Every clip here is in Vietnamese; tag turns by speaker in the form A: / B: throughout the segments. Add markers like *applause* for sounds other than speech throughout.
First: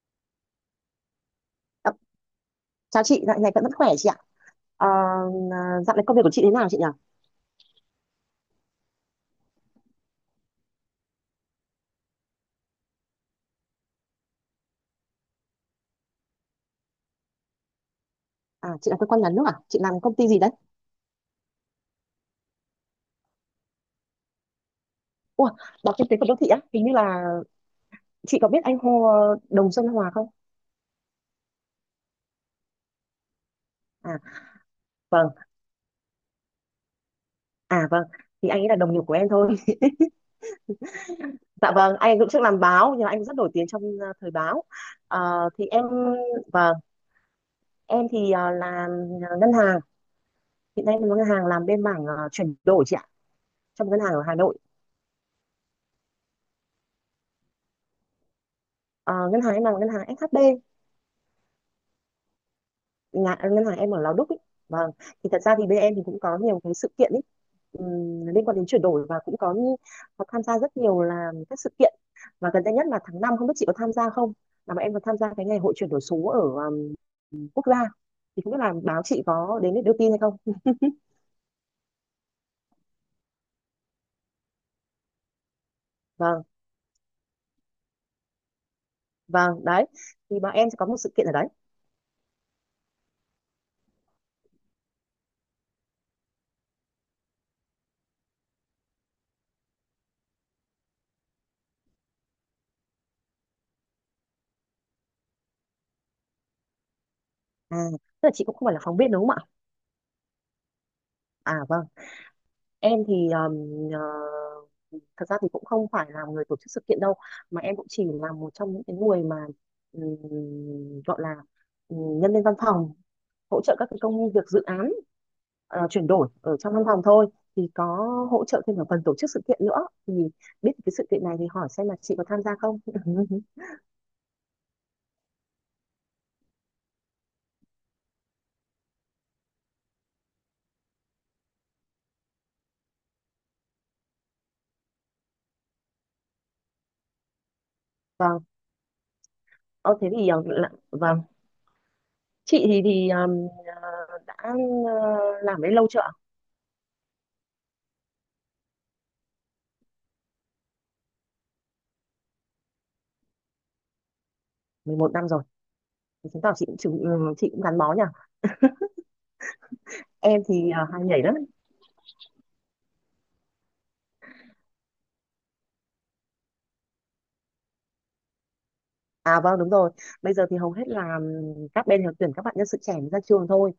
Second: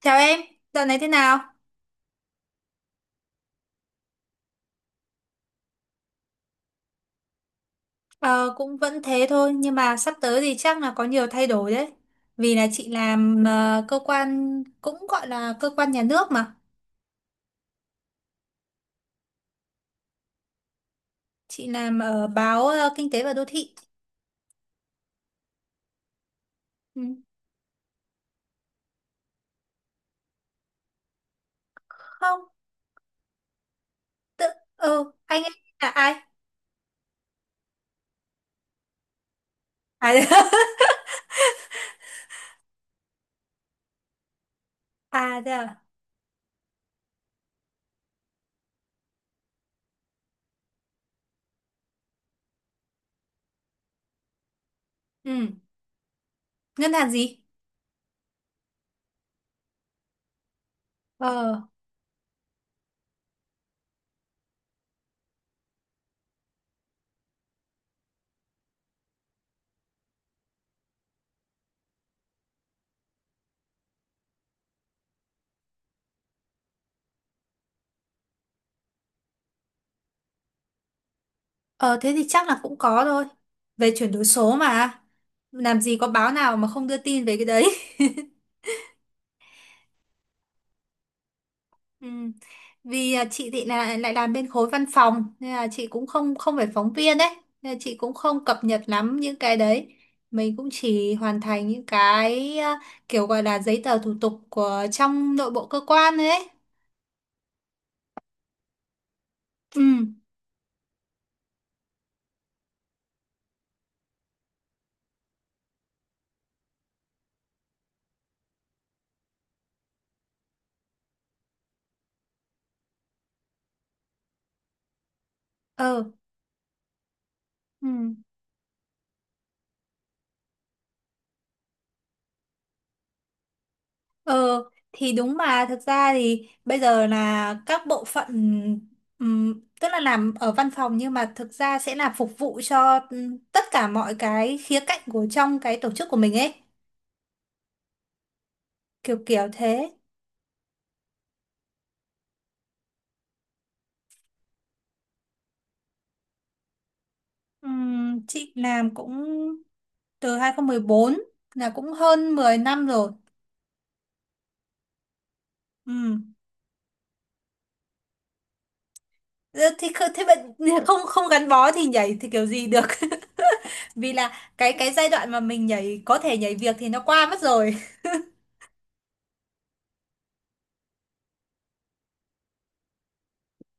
A: Chào em, dạo này thế nào?
B: Ờ, Chào chị, dạo này vẫn vẫn khỏe chị ạ. Ờ, à, Dạo này công việc của chị thế nào chị nhỉ?
A: Ờ, cũng vẫn thế thôi, nhưng mà sắp tới thì chắc là có nhiều thay đổi đấy. Vì là chị làm cơ quan, cũng gọi là cơ quan nhà nước mà.
B: À, chị làm cơ quan nhà nước à? Chị làm công ty gì đấy?
A: Chị làm ở báo Kinh tế và Đô thị.
B: Ủa, báo kinh tế của đô thị á? Hình như
A: Ừ.
B: là chị có biết anh Hồ Đồng Xuân Hòa không?
A: Không,
B: À,
A: tự,
B: vâng.
A: anh ấy là ai?
B: À, vâng. Thì anh ấy là đồng nghiệp của em thôi. *laughs*
A: À. *laughs*
B: Dạ vâng, anh ấy cũng trước làm báo, nhưng mà anh ấy rất nổi tiếng trong thời báo.
A: À thế
B: Thì
A: à?
B: em, vâng, em thì làm ngân hàng. Hiện nay em làm ngân hàng, làm bên mảng chuyển đổi chị ạ, trong ngân hàng ở Hà Nội.
A: Ừ, ngân hàng gì?
B: Ờ, Ngân hàng em làm ngân hàng SHB.
A: Ờ,
B: Nhà ngân hàng em ở Lò Đúc ấy. Vâng, thì thật ra thì bên em thì cũng có nhiều cái sự kiện ấy, liên quan đến chuyển đổi và cũng có, như có tham gia rất nhiều là các sự kiện. Và gần đây nhất là tháng năm, không biết chị có tham gia không, là bọn em có tham gia cái ngày hội chuyển đổi số ở quốc gia. Thì không biết là báo chị có đến để đưa tin hay không.
A: ờ, thế thì chắc là cũng có thôi. Về chuyển đổi số mà. Làm gì có báo
B: Vâng,
A: nào mà không đưa tin về cái đấy.
B: vâng đấy, thì bọn em sẽ có một sự kiện ở đấy.
A: Ừ. Vì chị thì là lại làm bên khối văn phòng, nên là chị cũng không không phải phóng viên đấy, nên là chị cũng không cập nhật lắm những cái đấy, mình cũng chỉ hoàn thành những cái kiểu gọi là giấy tờ thủ tục của trong nội bộ cơ quan đấy.
B: À, tức là chị cũng không phải là phóng viên đúng không ạ?
A: Ừ.
B: À vâng, em thì thật ra thì cũng không phải là người tổ chức sự kiện đâu, mà em cũng chỉ là một trong những cái người mà ừm, gọi là nhân viên văn phòng, hỗ trợ các cái công việc dự án
A: Ờ.
B: chuyển đổi ở trong văn phòng thôi. Thì có
A: Ừ.
B: hỗ trợ thêm ở phần tổ chức sự kiện nữa, thì biết cái sự kiện này thì hỏi xem là chị có tham gia không. *laughs*
A: Ờ, thì đúng mà, thực ra thì bây giờ là các bộ phận, tức là làm ở văn phòng nhưng mà thực ra sẽ là phục vụ cho tất cả mọi cái khía cạnh của trong cái tổ chức của mình ấy,
B: Vâng.
A: kiểu kiểu thế.
B: Ờ, Thế thì vâng, chị thì ờ, đã làm đấy lâu chưa ạ?
A: Chị làm cũng từ 2014, là cũng hơn 10 năm rồi.
B: 11 năm rồi. Thì
A: Ừm.
B: chứng tỏ chị cũng gắn bó nhỉ.
A: Ờ, thì thế bạn,
B: Em thì
A: không
B: hay nhảy
A: không
B: lắm.
A: gắn bó thì nhảy thì kiểu gì được. *laughs* Vì là cái giai đoạn mà mình nhảy có thể nhảy việc thì nó qua mất rồi.
B: À vâng, đúng rồi. Bây giờ thì hầu hết là các bên đều tuyển các bạn nhân sự trẻ mới ra trường thôi,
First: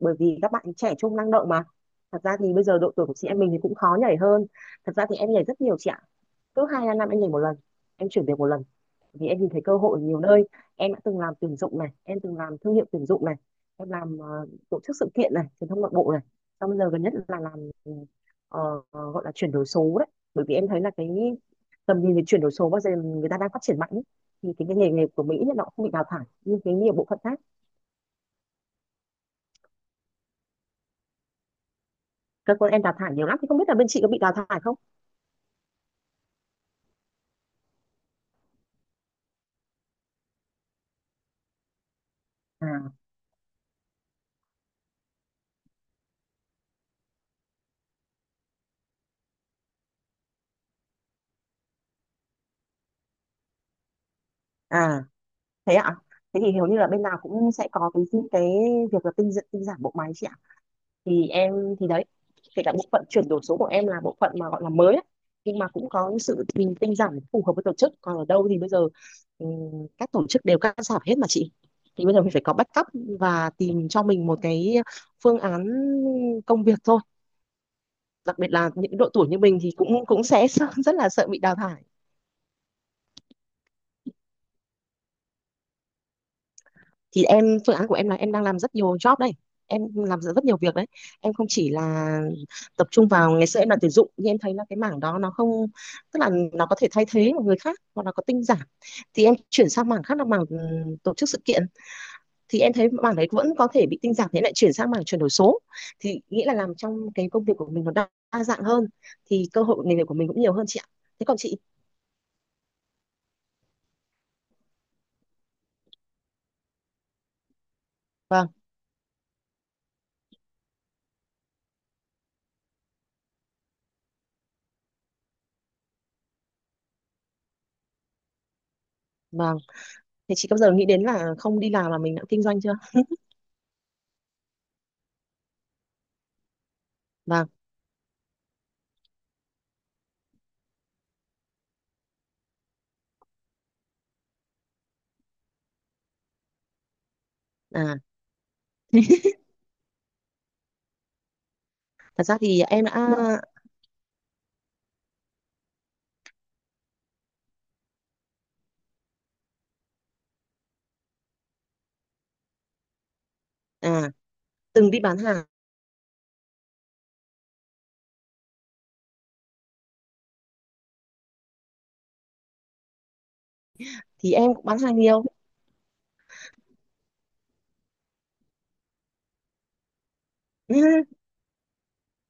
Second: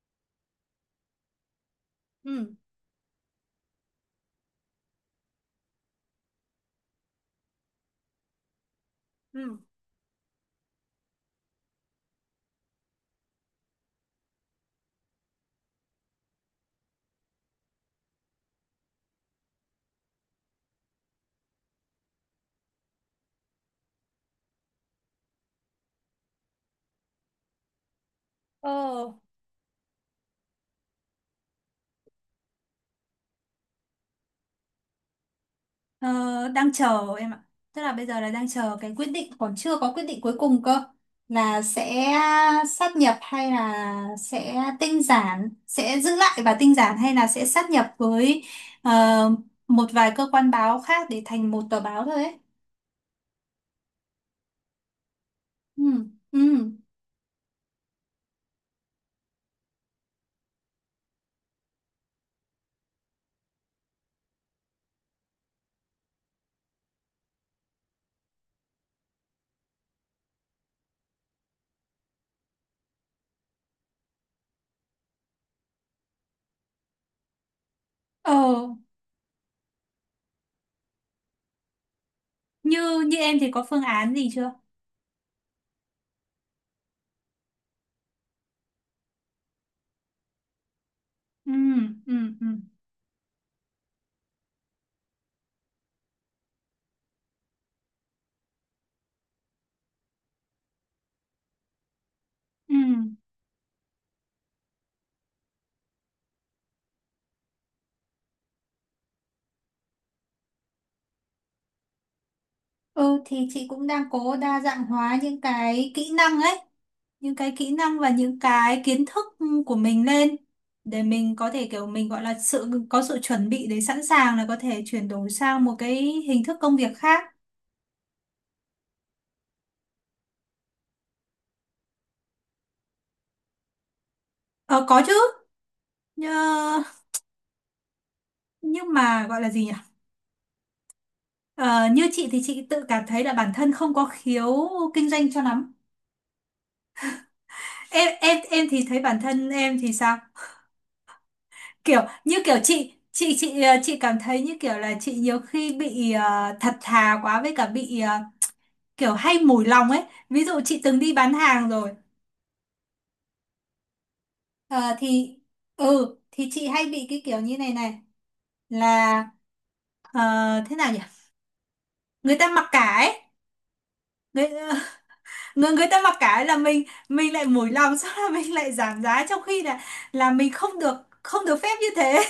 B: bởi vì các bạn trẻ trung năng động mà. Thật ra thì
A: Ừm.
B: bây giờ độ tuổi của chị em mình thì cũng khó nhảy hơn. Thật ra thì em nhảy rất nhiều chị ạ. Cứ hai ba năm em nhảy một lần, em chuyển việc một lần, vì em nhìn
A: Ừm.
B: thấy cơ hội ở nhiều nơi. Em đã từng làm tuyển dụng này, em từng làm thương hiệu tuyển dụng này, em làm tổ chức sự kiện này, truyền thông nội bộ này. Xong bây giờ gần nhất là làm gọi là chuyển đổi số đấy. Bởi vì em thấy là cái tầm nhìn về chuyển đổi số bao giờ người ta đang phát triển mạnh ý. Thì cái nghề nghề của Mỹ nó cũng không bị đào thải, nhưng cái nhiều bộ phận khác
A: Ờ.
B: cơ quan em đào thải nhiều lắm. Thì không biết là bên chị có bị đào thải không?
A: Ờ, đang chờ em ạ. Tức là bây giờ là đang chờ cái quyết định, còn chưa có quyết định cuối cùng cơ, là sẽ
B: À,
A: sát nhập hay là sẽ tinh giản, sẽ giữ lại và tinh giản, hay là sẽ sát nhập với ờ, một vài cơ quan báo khác để thành một tờ báo thôi ấy.
B: à thế
A: Ừ,
B: ạ. Thế thì hầu
A: ừ.
B: như là bên nào cũng sẽ có cái việc là tinh tinh giản bộ máy chị ạ. Thì em, thì đấy, kể cả bộ phận chuyển đổi số của em là bộ phận mà gọi là mới ấy, nhưng mà cũng có sự mình tinh giản phù hợp với tổ chức. Còn ở đâu thì bây giờ các tổ chức đều cắt giảm hết mà chị. Thì bây giờ mình phải có backup và tìm cho mình một cái phương án công việc thôi. Đặc biệt
A: Ờ,
B: là những độ tuổi như mình thì cũng cũng sẽ *laughs* rất là sợ bị đào thải.
A: như như em thì có phương án gì chưa?
B: Thì em, phương án của em là em đang làm rất nhiều job đây. Em làm rất rất nhiều việc đấy. Em không
A: Ừ,
B: chỉ
A: ừ,
B: là
A: ừ.
B: tập trung vào, ngày xưa em làm tuyển dụng nhưng em thấy là cái mảng đó nó không, tức là nó có thể thay thế một người khác hoặc là có tinh giản. Thì em chuyển sang mảng khác là mảng tổ chức sự kiện, thì em
A: Ừ.
B: thấy mảng đấy vẫn có thể bị tinh giản, thế lại chuyển sang mảng chuyển đổi số. Thì nghĩa là làm trong cái công việc của mình nó đa dạng hơn, thì cơ hội nghề nghiệp của mình cũng nhiều hơn chị ạ. Thế còn chị?
A: Ừ, thì chị cũng đang cố đa dạng hóa những cái kỹ năng ấy, những cái kỹ năng và những
B: Vâng,
A: cái kiến thức của mình lên, để mình có thể kiểu mình gọi là sự có sự chuẩn bị để sẵn sàng là có thể chuyển đổi sang một cái hình thức công việc khác.
B: vâng. Thế chị có bao giờ nghĩ đến là không đi làm mà mình đã kinh doanh chưa?
A: Ờ, có chứ, nhưng,
B: Vâng.
A: nhưng mà gọi là gì nhỉ, ờ, như chị thì chị tự cảm thấy là bản thân không có khiếu kinh doanh cho lắm.
B: À,
A: Em thì thấy bản thân em thì sao? Kiểu
B: thật ra
A: như kiểu
B: thì em đã,
A: chị cảm thấy như kiểu là chị nhiều khi bị thật thà quá, với cả bị kiểu hay mùi lòng ấy. Ví dụ chị từng đi bán hàng rồi.
B: dạ, à, từng
A: Ờ,
B: đi bán
A: thì
B: hàng,
A: ừ, thì chị hay bị cái kiểu như này này, là ờ, thế nào nhỉ, người ta mặc cả ấy.
B: thì
A: người,
B: em cũng bán
A: *laughs*
B: hàng nhiều.
A: người người ta mặc cả ấy là mình lại mùi lòng, *laughs* sau là mình lại giảm giá, trong khi là mình không được
B: *laughs*
A: không được phép như thế.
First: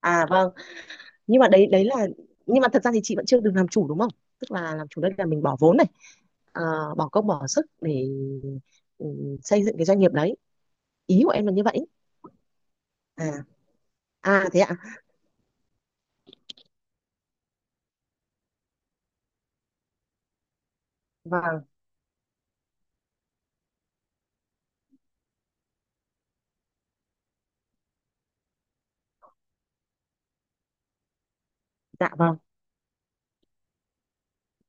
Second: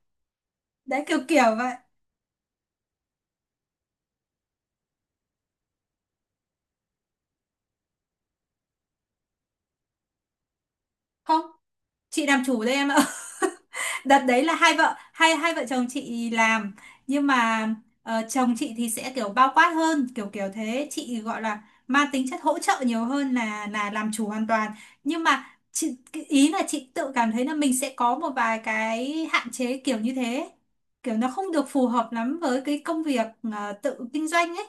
B: À vâng.
A: *laughs* Đấy, kiểu
B: nhưng mà
A: kiểu
B: đấy
A: vậy.
B: đấy là Nhưng mà thật ra thì chị vẫn chưa được làm chủ đúng không? Tức là làm chủ đây là mình bỏ vốn này, à, bỏ công bỏ sức để, ừ, xây dựng cái doanh nghiệp đấy. Ý của
A: Không,
B: em là như vậy.
A: chị làm chủ đây em ạ.
B: À,
A: *laughs* Đợt đấy
B: à
A: là
B: thế
A: hai
B: ạ.
A: vợ hai hai vợ chồng chị làm, nhưng mà chồng chị thì sẽ kiểu bao quát hơn, kiểu kiểu thế, chị gọi là
B: Vâng.
A: mang tính chất hỗ trợ nhiều hơn là làm chủ hoàn toàn. Nhưng mà cái ý là chị tự cảm thấy là mình sẽ có một vài cái hạn chế kiểu như thế, kiểu nó không được phù
B: Dạ
A: hợp
B: vâng,
A: lắm với cái công việc tự kinh doanh ấy.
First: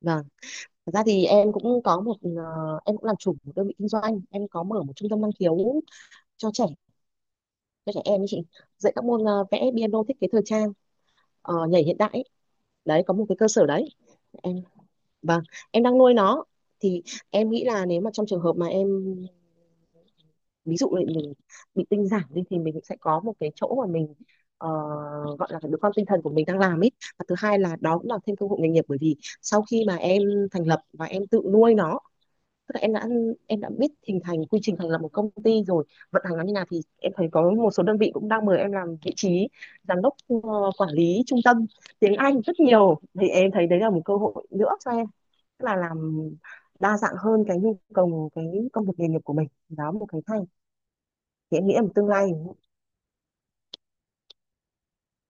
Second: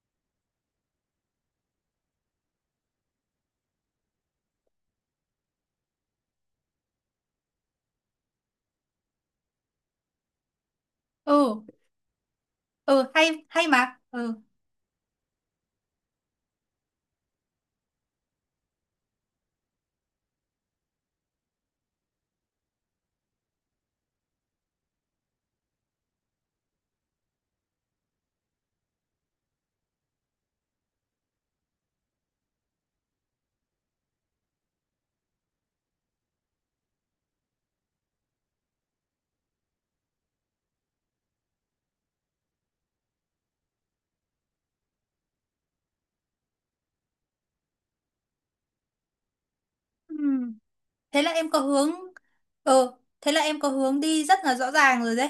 B: vâng. Thật ra thì em cũng có một ờ, em cũng làm chủ một đơn vị kinh doanh, em có mở một trung tâm năng khiếu cho trẻ, cho trẻ em ấy chị. Dạy các môn vẽ, piano, thiết kế thời trang,
A: Ừ.
B: nhảy hiện đại ấy. Đấy,
A: Ừ
B: có một
A: hay
B: cái cơ sở
A: hay
B: đấy.
A: mà. Ừ.
B: Em, vâng, em đang nuôi nó. Thì em nghĩ là nếu mà trong trường hợp mà em, ví dụ là mình bị tinh giản đi, thì mình sẽ có một cái chỗ mà mình ờ, gọi là đứa con tinh thần của mình đang làm ấy. Và thứ hai là đó cũng là thêm cơ hội nghề nghiệp, bởi vì sau khi mà em thành lập và em tự nuôi nó, tức là em đã, em đã biết hình thành quy trình thành lập một công ty rồi, vận hành nó như nào. Thì em thấy có một số đơn vị cũng đang mời em làm vị trí giám đốc, quản lý trung tâm tiếng Anh rất nhiều. Thì em thấy đấy là một cơ hội nữa cho em, tức là làm đa dạng hơn cái nhu cầu, cái công việc nghề nghiệp của mình. Đó một
A: Ừ,
B: cái hay.
A: thế là em có
B: Thì em nghĩ là một
A: hướng.
B: tương lai.
A: Ừ, thế là em có hướng đi rất là rõ ràng rồi đấy.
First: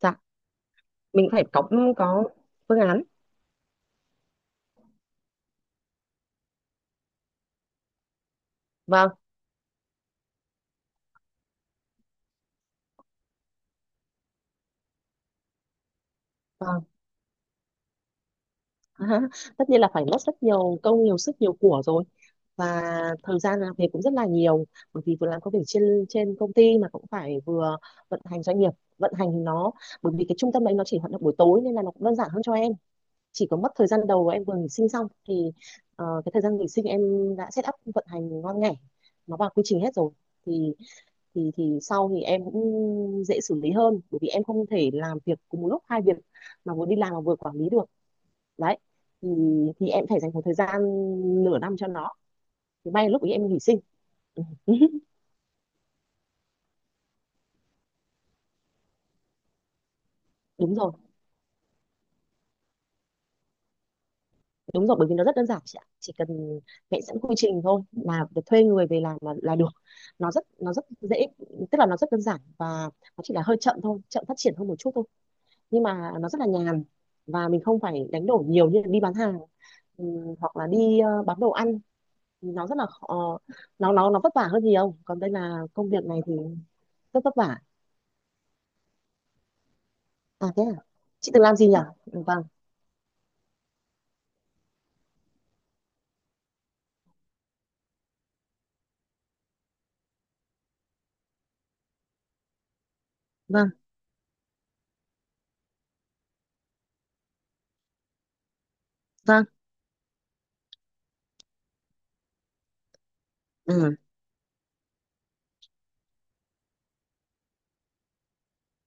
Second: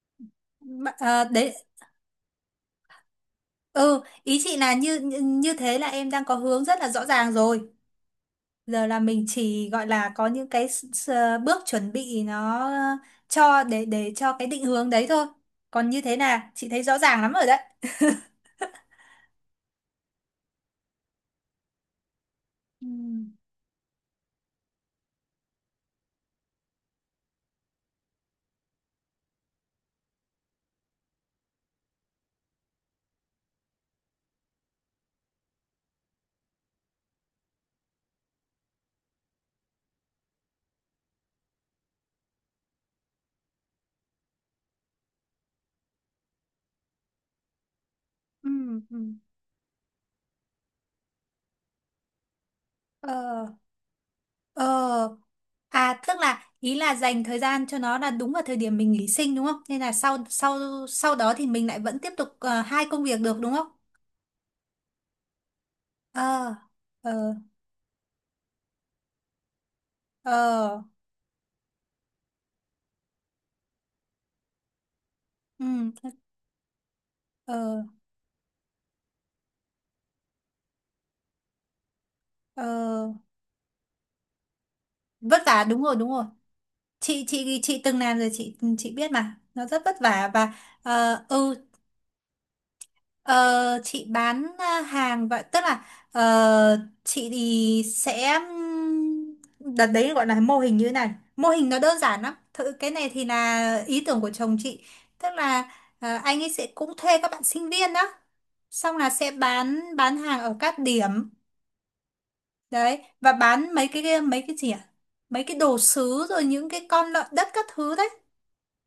B: Dạ, mình phải
A: Đấy.
B: có, có phương án.
A: Ừ, ý chị là như như như thế là em đang có hướng rất là rõ ràng rồi, giờ là
B: Vâng,
A: mình chỉ gọi là có những cái bước chuẩn bị nó, cho để cho cái định hướng đấy thôi, còn như thế là chị thấy
B: vâng.
A: rõ ràng lắm rồi đấy.
B: *laughs* Tất nhiên là phải mất rất nhiều công, nhiều sức, nhiều của rồi. Và
A: Ừ.
B: thời gian làm việc cũng rất là nhiều, bởi vì vừa làm công việc trên, công ty mà cũng phải vừa vận hành doanh nghiệp, vận hành nó. Bởi vì cái trung tâm đấy nó chỉ hoạt động buổi tối nên là nó cũng đơn giản hơn cho em. Chỉ có mất thời gian đầu em vừa nghỉ sinh xong thì cái thời gian nghỉ sinh em đã set up vận hành ngon nghẻ, nó vào quy trình hết rồi. Thì thì thì sau thì em cũng dễ xử lý hơn, bởi vì em không thể làm việc cùng một lúc hai việc, mà vừa đi làm mà vừa quản lý được
A: Ừ.
B: đấy.
A: Ừ.
B: Thì thì em phải dành một thời gian nửa năm cho nó, thì may là lúc ấy
A: Ờ,
B: em nghỉ sinh. *laughs*
A: ờ. À, tức là ý là dành thời gian cho nó là đúng vào thời điểm mình nghỉ sinh đúng không? Nên là sau sau
B: Đúng rồi.
A: sau đó thì mình lại vẫn tiếp tục hai công việc được đúng không?
B: Đúng rồi, bởi vì nó rất đơn giản chị ạ. Chỉ
A: Ờ.
B: cần vẽ sẵn
A: Ờ.
B: quy trình thôi là việc thuê người về làm là được. Nó rất nó
A: Ờ.
B: rất dễ, tức là nó rất đơn giản và nó chỉ là hơi chậm thôi, chậm phát triển hơn một chút thôi.
A: Ừ.
B: Nhưng mà nó rất là nhàn, và mình không
A: Ờ.
B: phải đánh đổi nhiều như đi bán hàng, hoặc là đi bán đồ ăn. Nó rất là
A: Ờ.
B: khó, nó vất vả hơn nhiều. Còn đây
A: Vất
B: là
A: vả đúng
B: công
A: rồi,
B: việc
A: đúng
B: này
A: rồi.
B: thì
A: Chị
B: rất vất vả.
A: chị chị từng làm rồi, chị biết mà. Nó rất vất vả
B: À
A: và
B: thế à?
A: ờ.
B: Chị từng
A: Ừ.
B: làm gì nhỉ? Ừ. Vâng,
A: Ờ, chị bán hàng vậy, tức là ờ, chị thì sẽ đợt đấy gọi là mô hình như thế này, mô hình nó đơn giản lắm, thử cái này thì
B: vâng,
A: là ý tưởng của chồng chị, tức là anh ấy sẽ cũng thuê các bạn sinh viên đó, xong là sẽ
B: vâng.
A: bán hàng ở các điểm đấy, và bán mấy
B: Ừ.
A: cái mấy cái gì ạ, mấy cái đồ sứ rồi những cái con lợn đất các thứ đấy.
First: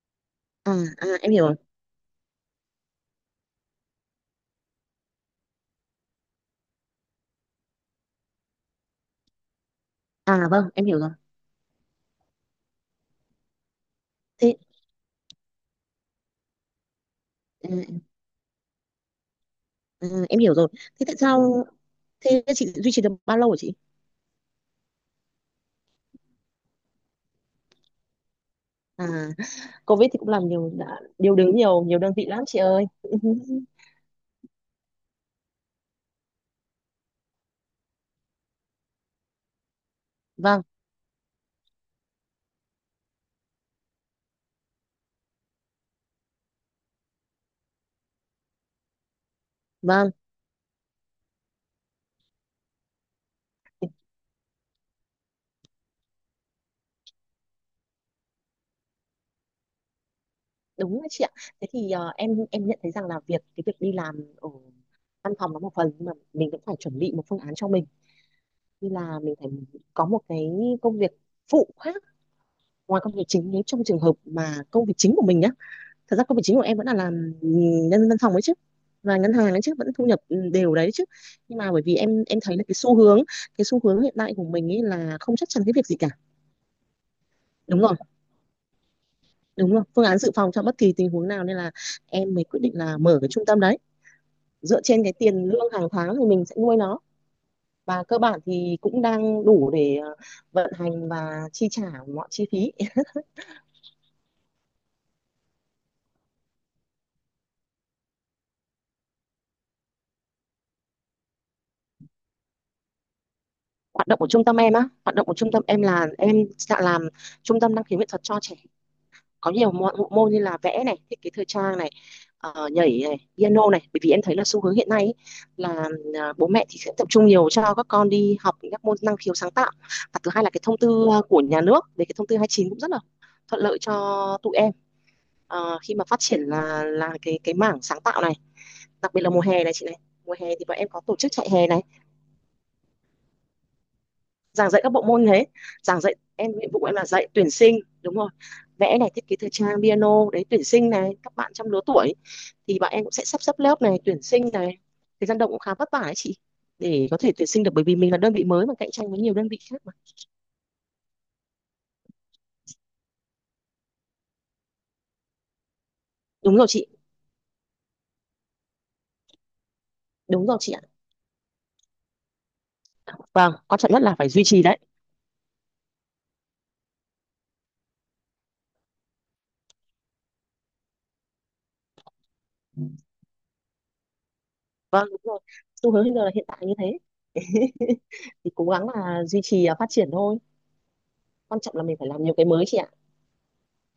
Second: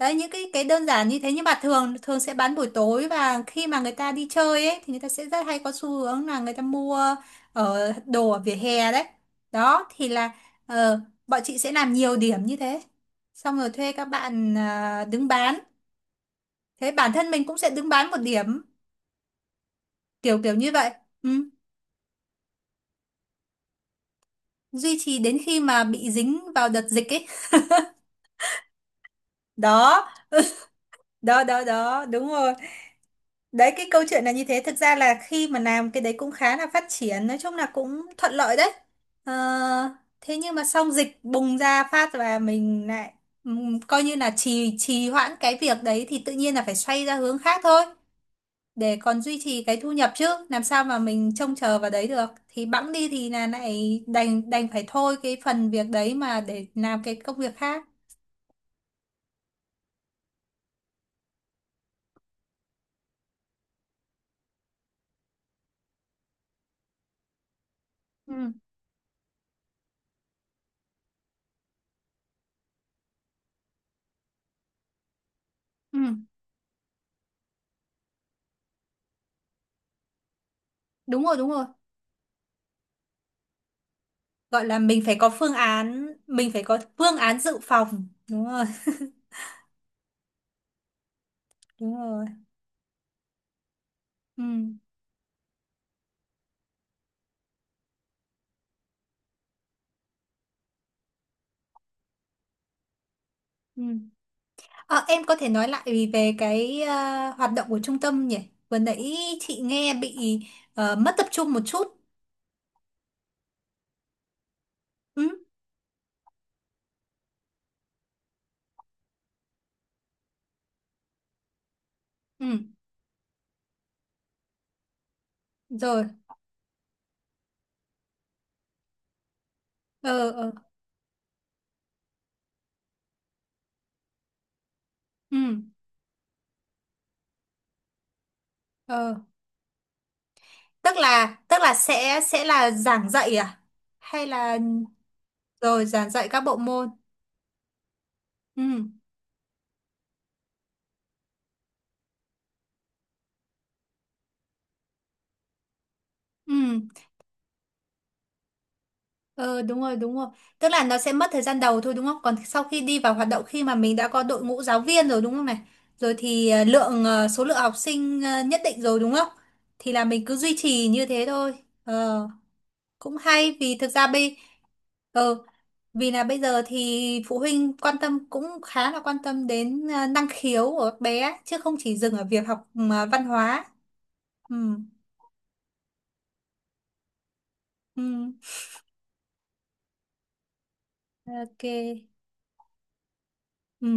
A: Đấy, những cái
B: À,
A: đơn
B: à
A: giản như thế,
B: em
A: nhưng
B: hiểu rồi.
A: mà thường thường sẽ bán buổi tối, và khi mà người ta đi chơi ấy thì người ta sẽ rất hay có xu hướng là người ta mua ở đồ ở vỉa hè đấy. Đó thì là
B: À vâng, em
A: ờ,
B: hiểu rồi.
A: bọn chị sẽ làm nhiều điểm như thế. Xong rồi thuê các bạn
B: Thế
A: đứng bán. Thế bản thân mình cũng sẽ đứng
B: ừ,
A: bán một điểm,
B: ừ, em
A: kiểu
B: hiểu
A: kiểu
B: rồi.
A: như vậy.
B: Thế tại
A: Ừ.
B: sao, thế chị duy trì được bao lâu hả chị?
A: Duy trì đến khi mà bị dính vào đợt dịch ấy.
B: À,
A: Đó,
B: Covid thì cũng làm nhiều đã điều
A: đó,
B: đứng
A: đó,
B: nhiều,
A: đó,
B: đơn vị
A: đúng
B: lắm
A: rồi.
B: chị ơi. *laughs*
A: Đấy, cái câu chuyện là như thế, thực ra là khi mà làm cái đấy cũng khá là phát triển, nói chung là cũng thuận lợi đấy, ờ, thế nhưng mà
B: Vâng,
A: xong dịch bùng ra phát và mình lại coi như là trì trì hoãn cái việc đấy, thì tự nhiên là phải xoay ra hướng khác thôi, để còn duy trì cái thu
B: vâng,
A: nhập, chứ làm sao mà mình trông chờ vào đấy được, thì bẵng đi thì là lại đành đành phải thôi cái phần việc đấy mà để làm cái công việc khác.
B: đúng đấy chị ạ. Thế thì em nhận thấy rằng là cái việc đi làm ở văn phòng nó một phần, nhưng mà mình cũng phải chuẩn bị một phương án cho mình,
A: Ừ,
B: như là mình phải có một cái công việc phụ khác ngoài công việc chính, nếu trong trường hợp mà công việc chính của mình nhá.
A: ừ.
B: Thật ra công việc chính của em vẫn là làm nhân văn phòng ấy chứ, và ngân hàng ấy chứ, vẫn thu nhập đều đấy chứ.
A: Đúng rồi, đúng
B: Nhưng
A: rồi.
B: mà bởi vì em thấy là cái xu hướng hiện tại của
A: Gọi
B: mình
A: là
B: ấy
A: mình phải
B: là
A: có
B: không chắc
A: phương
B: chắn cái việc gì
A: án
B: cả.
A: mình phải có phương án dự
B: Đúng rồi,
A: phòng đúng rồi. *laughs*
B: đúng rồi, phương án dự phòng cho bất kỳ tình huống nào, nên là
A: Đúng rồi.
B: em mới quyết định là mở cái trung tâm đấy.
A: Ừ.
B: Dựa trên cái tiền lương hàng tháng thì mình sẽ nuôi nó, và cơ bản thì cũng đang đủ để vận hành và chi trả mọi chi phí
A: Ừ. Ờ, em có thể nói lại về cái hoạt động của trung tâm nhỉ, vừa nãy chị nghe bị mất tập trung một chút.
B: hoạt động của trung tâm em á. Hoạt động
A: Ừ.
B: của trung tâm em là em sẽ làm trung tâm năng khiếu nghệ thuật cho trẻ, có nhiều môn như là vẽ này, thiết kế thời trang này,
A: Ừ.
B: nhảy này, piano này. Bởi vì em thấy là xu hướng hiện nay ý, là
A: Rồi.
B: bố mẹ thì sẽ tập trung nhiều cho các con đi học những các môn năng khiếu sáng tạo. Và
A: Ờ.
B: thứ hai là
A: Ờ.
B: cái thông tư của nhà nước, về cái thông tư 29 cũng rất là thuận lợi cho tụi em
A: Ừ.
B: khi mà phát triển là cái mảng sáng tạo này.
A: Ờ.
B: Đặc biệt là mùa hè này chị này, mùa hè thì bọn em
A: tức
B: có tổ chức
A: là
B: chạy
A: tức
B: hè
A: là
B: này,
A: sẽ là giảng dạy, à, hay là,
B: giảng dạy các bộ môn thế.
A: rồi
B: Giảng
A: giảng
B: dạy,
A: dạy các
B: em
A: bộ
B: nhiệm vụ
A: môn.
B: em là dạy tuyển sinh, đúng rồi,
A: Ừ.
B: vẽ này, thiết kế thời trang, piano đấy, tuyển sinh này các bạn trong lứa tuổi, thì bọn em cũng sẽ sắp xếp lớp này, tuyển sinh này. Thời gian động cũng khá vất vả ấy chị,
A: Ừ.
B: để có thể tuyển sinh được, bởi vì mình là đơn vị mới mà cạnh tranh với nhiều đơn vị
A: Ờ,
B: khác
A: đúng
B: mà.
A: rồi, đúng rồi. Tức là nó sẽ mất thời gian đầu thôi đúng không? Còn sau khi đi vào hoạt động, khi mà mình đã có đội ngũ giáo viên rồi đúng không này, rồi thì
B: Đúng rồi chị,
A: số lượng học sinh nhất định rồi đúng không, thì là mình cứ
B: đúng
A: duy
B: rồi chị ạ.
A: trì như thế thôi. Ờ, cũng
B: Vâng,
A: hay, vì
B: quan
A: thực
B: trọng nhất
A: ra
B: là phải duy trì đấy.
A: ờ, vì là bây giờ thì phụ huynh quan tâm cũng khá là quan tâm đến năng khiếu của các bé ấy, chứ không chỉ dừng ở việc học văn hóa. Ừ,
B: Vâng, đúng rồi, xu hướng hiện giờ là hiện tại như thế.
A: ừ,
B: *laughs* Thì cố gắng là duy trì phát triển thôi. Quan
A: ok,
B: trọng là mình phải làm nhiều cái mới chị ạ.
A: ừ.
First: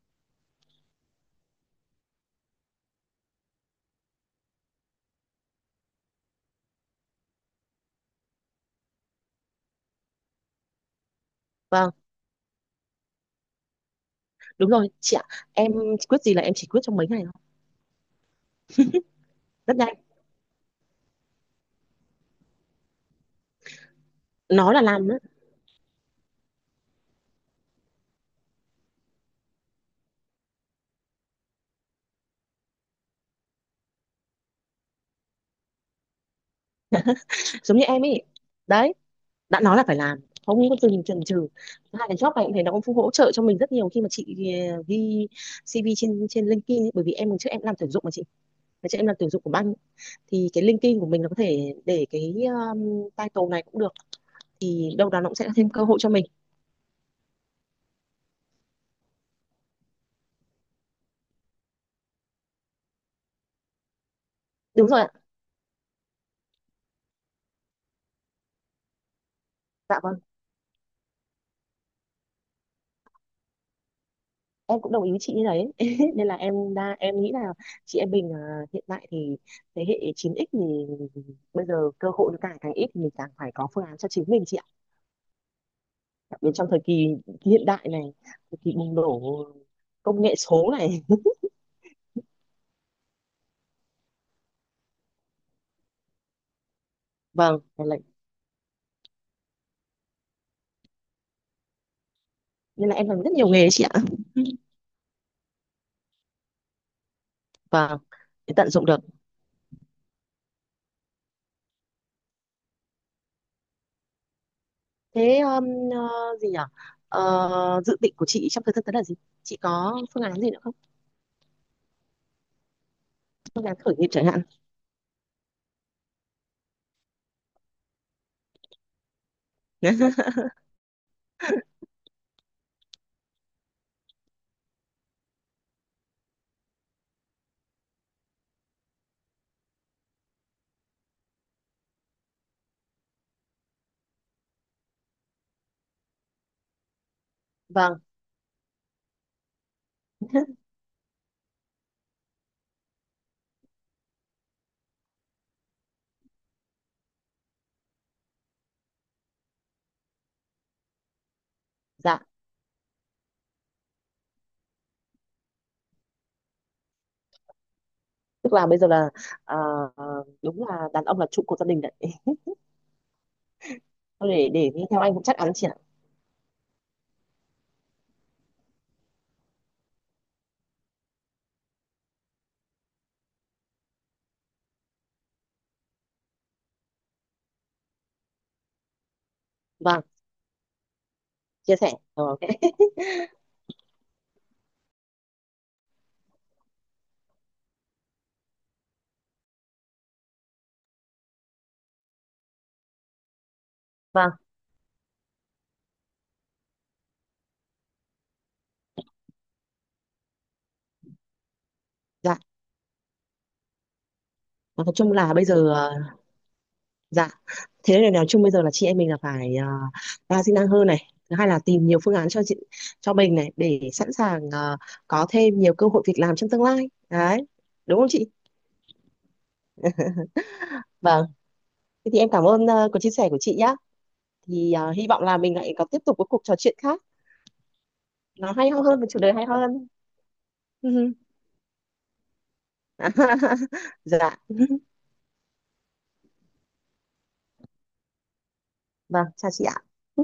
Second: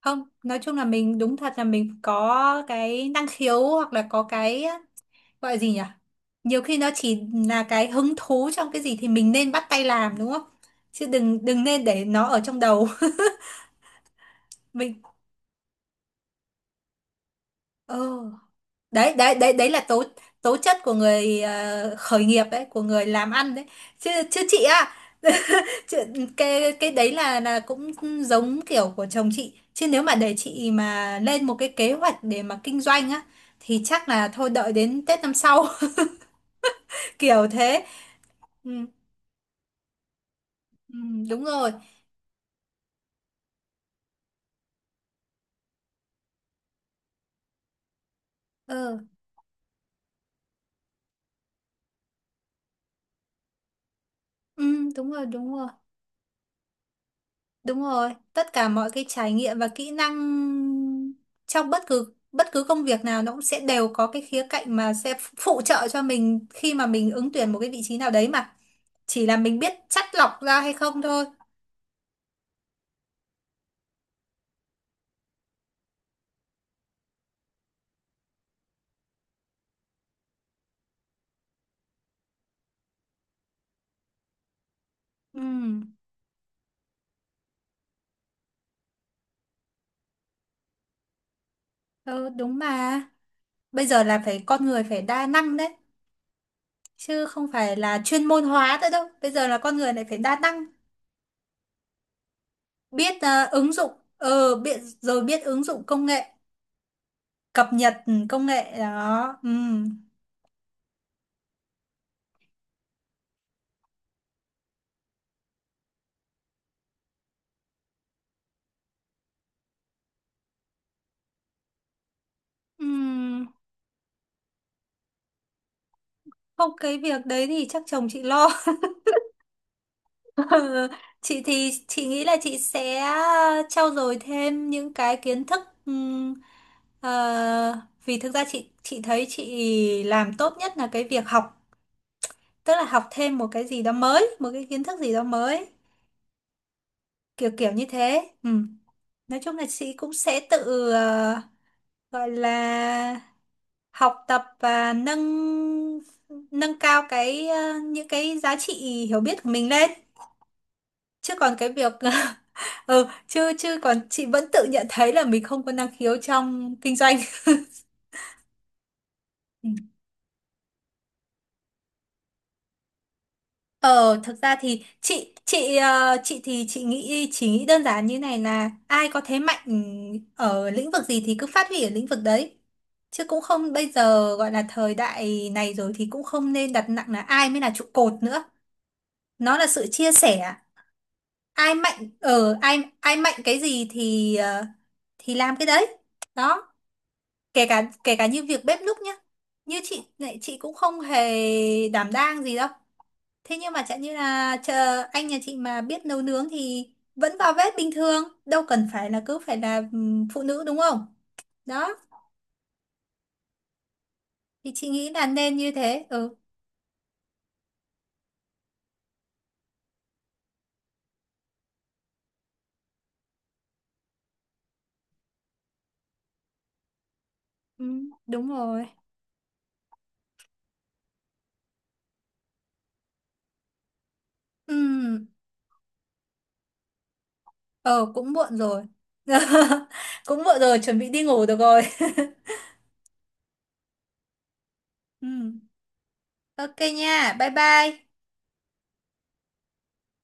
A: Không, nói chung là mình đúng thật là mình có cái năng khiếu hoặc là có cái gọi là gì nhỉ, nhiều khi nó chỉ là cái hứng thú trong cái gì thì mình nên bắt tay làm đúng không, chứ đừng đừng nên
B: Vâng,
A: để nó ở trong đầu.
B: đúng
A: *laughs*
B: rồi
A: Mình.
B: chị ạ. Em quyết gì là em chỉ quyết trong mấy ngày thôi,
A: Ờ. Đấy, đấy, đấy, đấy
B: rất
A: là
B: nhanh,
A: tố tố chất của người khởi nghiệp đấy, của người làm ăn đấy, chứ chứ chị
B: nói là
A: á.
B: làm nữa,
A: *laughs* Cái đấy là cũng giống kiểu của chồng chị, chứ nếu mà để chị mà lên một cái kế hoạch để mà kinh doanh á thì chắc là thôi, đợi đến Tết năm sau. *laughs* Kiểu
B: giống
A: thế.
B: như em ấy
A: Ừ,
B: đấy. Đã nói là phải làm, không có
A: ừ,
B: dừng chần
A: đúng
B: chừ.
A: rồi.
B: Hai cái job này cũng thế, nó cũng hỗ trợ cho mình rất nhiều khi mà chị ghi CV trên trên LinkedIn ấy, bởi vì em trước em làm tuyển dụng mà chị. Ngày trước
A: Ừ,
B: em làm tuyển dụng của banh, thì cái LinkedIn của mình nó có thể để cái title này cũng được,
A: ừ,
B: thì
A: đúng
B: đâu đó
A: rồi,
B: nó cũng sẽ
A: đúng rồi,
B: thêm cơ hội cho mình.
A: đúng rồi, tất cả mọi cái trải nghiệm và kỹ năng trong bất cứ công việc nào nó cũng sẽ đều có cái khía cạnh
B: Đúng
A: mà
B: rồi ạ.
A: sẽ phụ trợ cho mình khi mà mình ứng tuyển một cái vị trí nào đấy mà, chỉ là mình biết
B: Dạ
A: chắt
B: vâng,
A: lọc ra hay không thôi.
B: em cũng đồng ý với chị như đấy. *laughs* Nên là em đa em nghĩ là chị em mình hiện tại thì thế hệ 9x thì bây giờ cơ hội nó càng càng ít, thì mình càng phải có phương án cho chính mình chị ạ.
A: Ừ.
B: Đến trong thời kỳ hiện đại này, thời kỳ bùng nổ công nghệ số này.
A: Ừ, đúng mà. Bây giờ là con người phải đa năng đấy, chứ không
B: vâng
A: phải
B: nên là,
A: là chuyên môn hóa nữa đâu. Bây giờ là con người lại phải đa năng,
B: Nên là em làm
A: biết
B: rất nhiều nghề
A: ứng
B: chị
A: dụng,
B: ạ. *laughs*
A: biết rồi biết ứng dụng công nghệ, cập
B: Vâng,
A: nhật công
B: để tận
A: nghệ
B: dụng được
A: đó. Ừ.
B: thế. Ờ, gì nhỉ Dự định của chị trong thời gian tới là gì, chị có phương án gì nữa không,
A: Ừ.
B: phương án khởi nghiệp chẳng hạn?
A: Không, cái việc đấy thì chắc chồng chị lo.
B: *laughs*
A: *laughs* Ừ, chị thì chị nghĩ là chị sẽ trau dồi thêm những cái kiến thức, ừm, vì thực ra chị thấy chị làm tốt nhất là cái việc học, tức là học thêm một cái gì đó mới, một cái kiến thức gì đó mới, kiểu kiểu như
B: Vâng.
A: thế. Ừ. Nói chung là chị cũng sẽ tự gọi là học tập và nâng nâng cao cái những cái giá trị hiểu biết của mình lên, chứ còn cái việc
B: Dạ,
A: *laughs* ừ, chứ chứ còn chị vẫn tự nhận thấy là mình không có năng khiếu trong kinh doanh. *laughs*
B: tức là bây giờ là, ờ,
A: Ừ.
B: đúng là đàn ông là trụ cột gia đình đấy.
A: Ờ,
B: Thôi
A: thực
B: để
A: ra
B: để
A: thì
B: nghe theo anh cũng
A: chị
B: chắc chắn chị ạ.
A: chị ờ, chị thì chị nghĩ chỉ nghĩ đơn giản như này, là ai có thế mạnh ở lĩnh vực gì thì cứ phát huy ở lĩnh vực đấy. Chứ cũng không, bây giờ gọi là thời đại này rồi thì cũng không nên đặt nặng là ai mới là trụ cột nữa. Nó là sự
B: Vâng,
A: chia sẻ. Ai
B: chia sẻ.
A: mạnh
B: Ờ, ok.
A: ở ai ai mạnh cái gì thì thì làm cái đấy. Đó, kể cả như việc bếp núc nhá. Như chị này, chị cũng không hề đảm đang gì đâu, thế nhưng mà chẳng như
B: Vâng.
A: là chờ anh nhà chị mà biết nấu nướng thì vẫn vào bếp bình thường, đâu cần phải là cứ phải là phụ nữ đúng không? Đó,
B: Dạ.
A: thì
B: Và
A: chị
B: nói
A: nghĩ
B: chung
A: là
B: là bây giờ
A: nên như thế. Ừ,
B: dạ, thế nên là nói chung bây giờ là chị em mình là phải, đa di năng hơn này, thứ hai là tìm nhiều phương án cho chị cho mình này, để sẵn sàng có thêm nhiều cơ hội việc làm trong tương lai. Đấy,
A: ừ,
B: đúng không chị?
A: đúng rồi.
B: Vâng, thế thì em cảm ơn cuộc chia sẻ của chị nhá. Thì
A: Ừ,
B: hy vọng là mình lại có tiếp tục cái cuộc trò chuyện khác
A: ờ cũng
B: nó
A: muộn
B: hay ho
A: rồi.
B: hơn, và chủ đề hay ho hơn.
A: *laughs* Cũng muộn rồi, chuẩn bị đi ngủ được rồi. *laughs*
B: *laughs* Dạ,
A: Ừ, ok nha, bye bye.
B: vâng, chào chị ạ.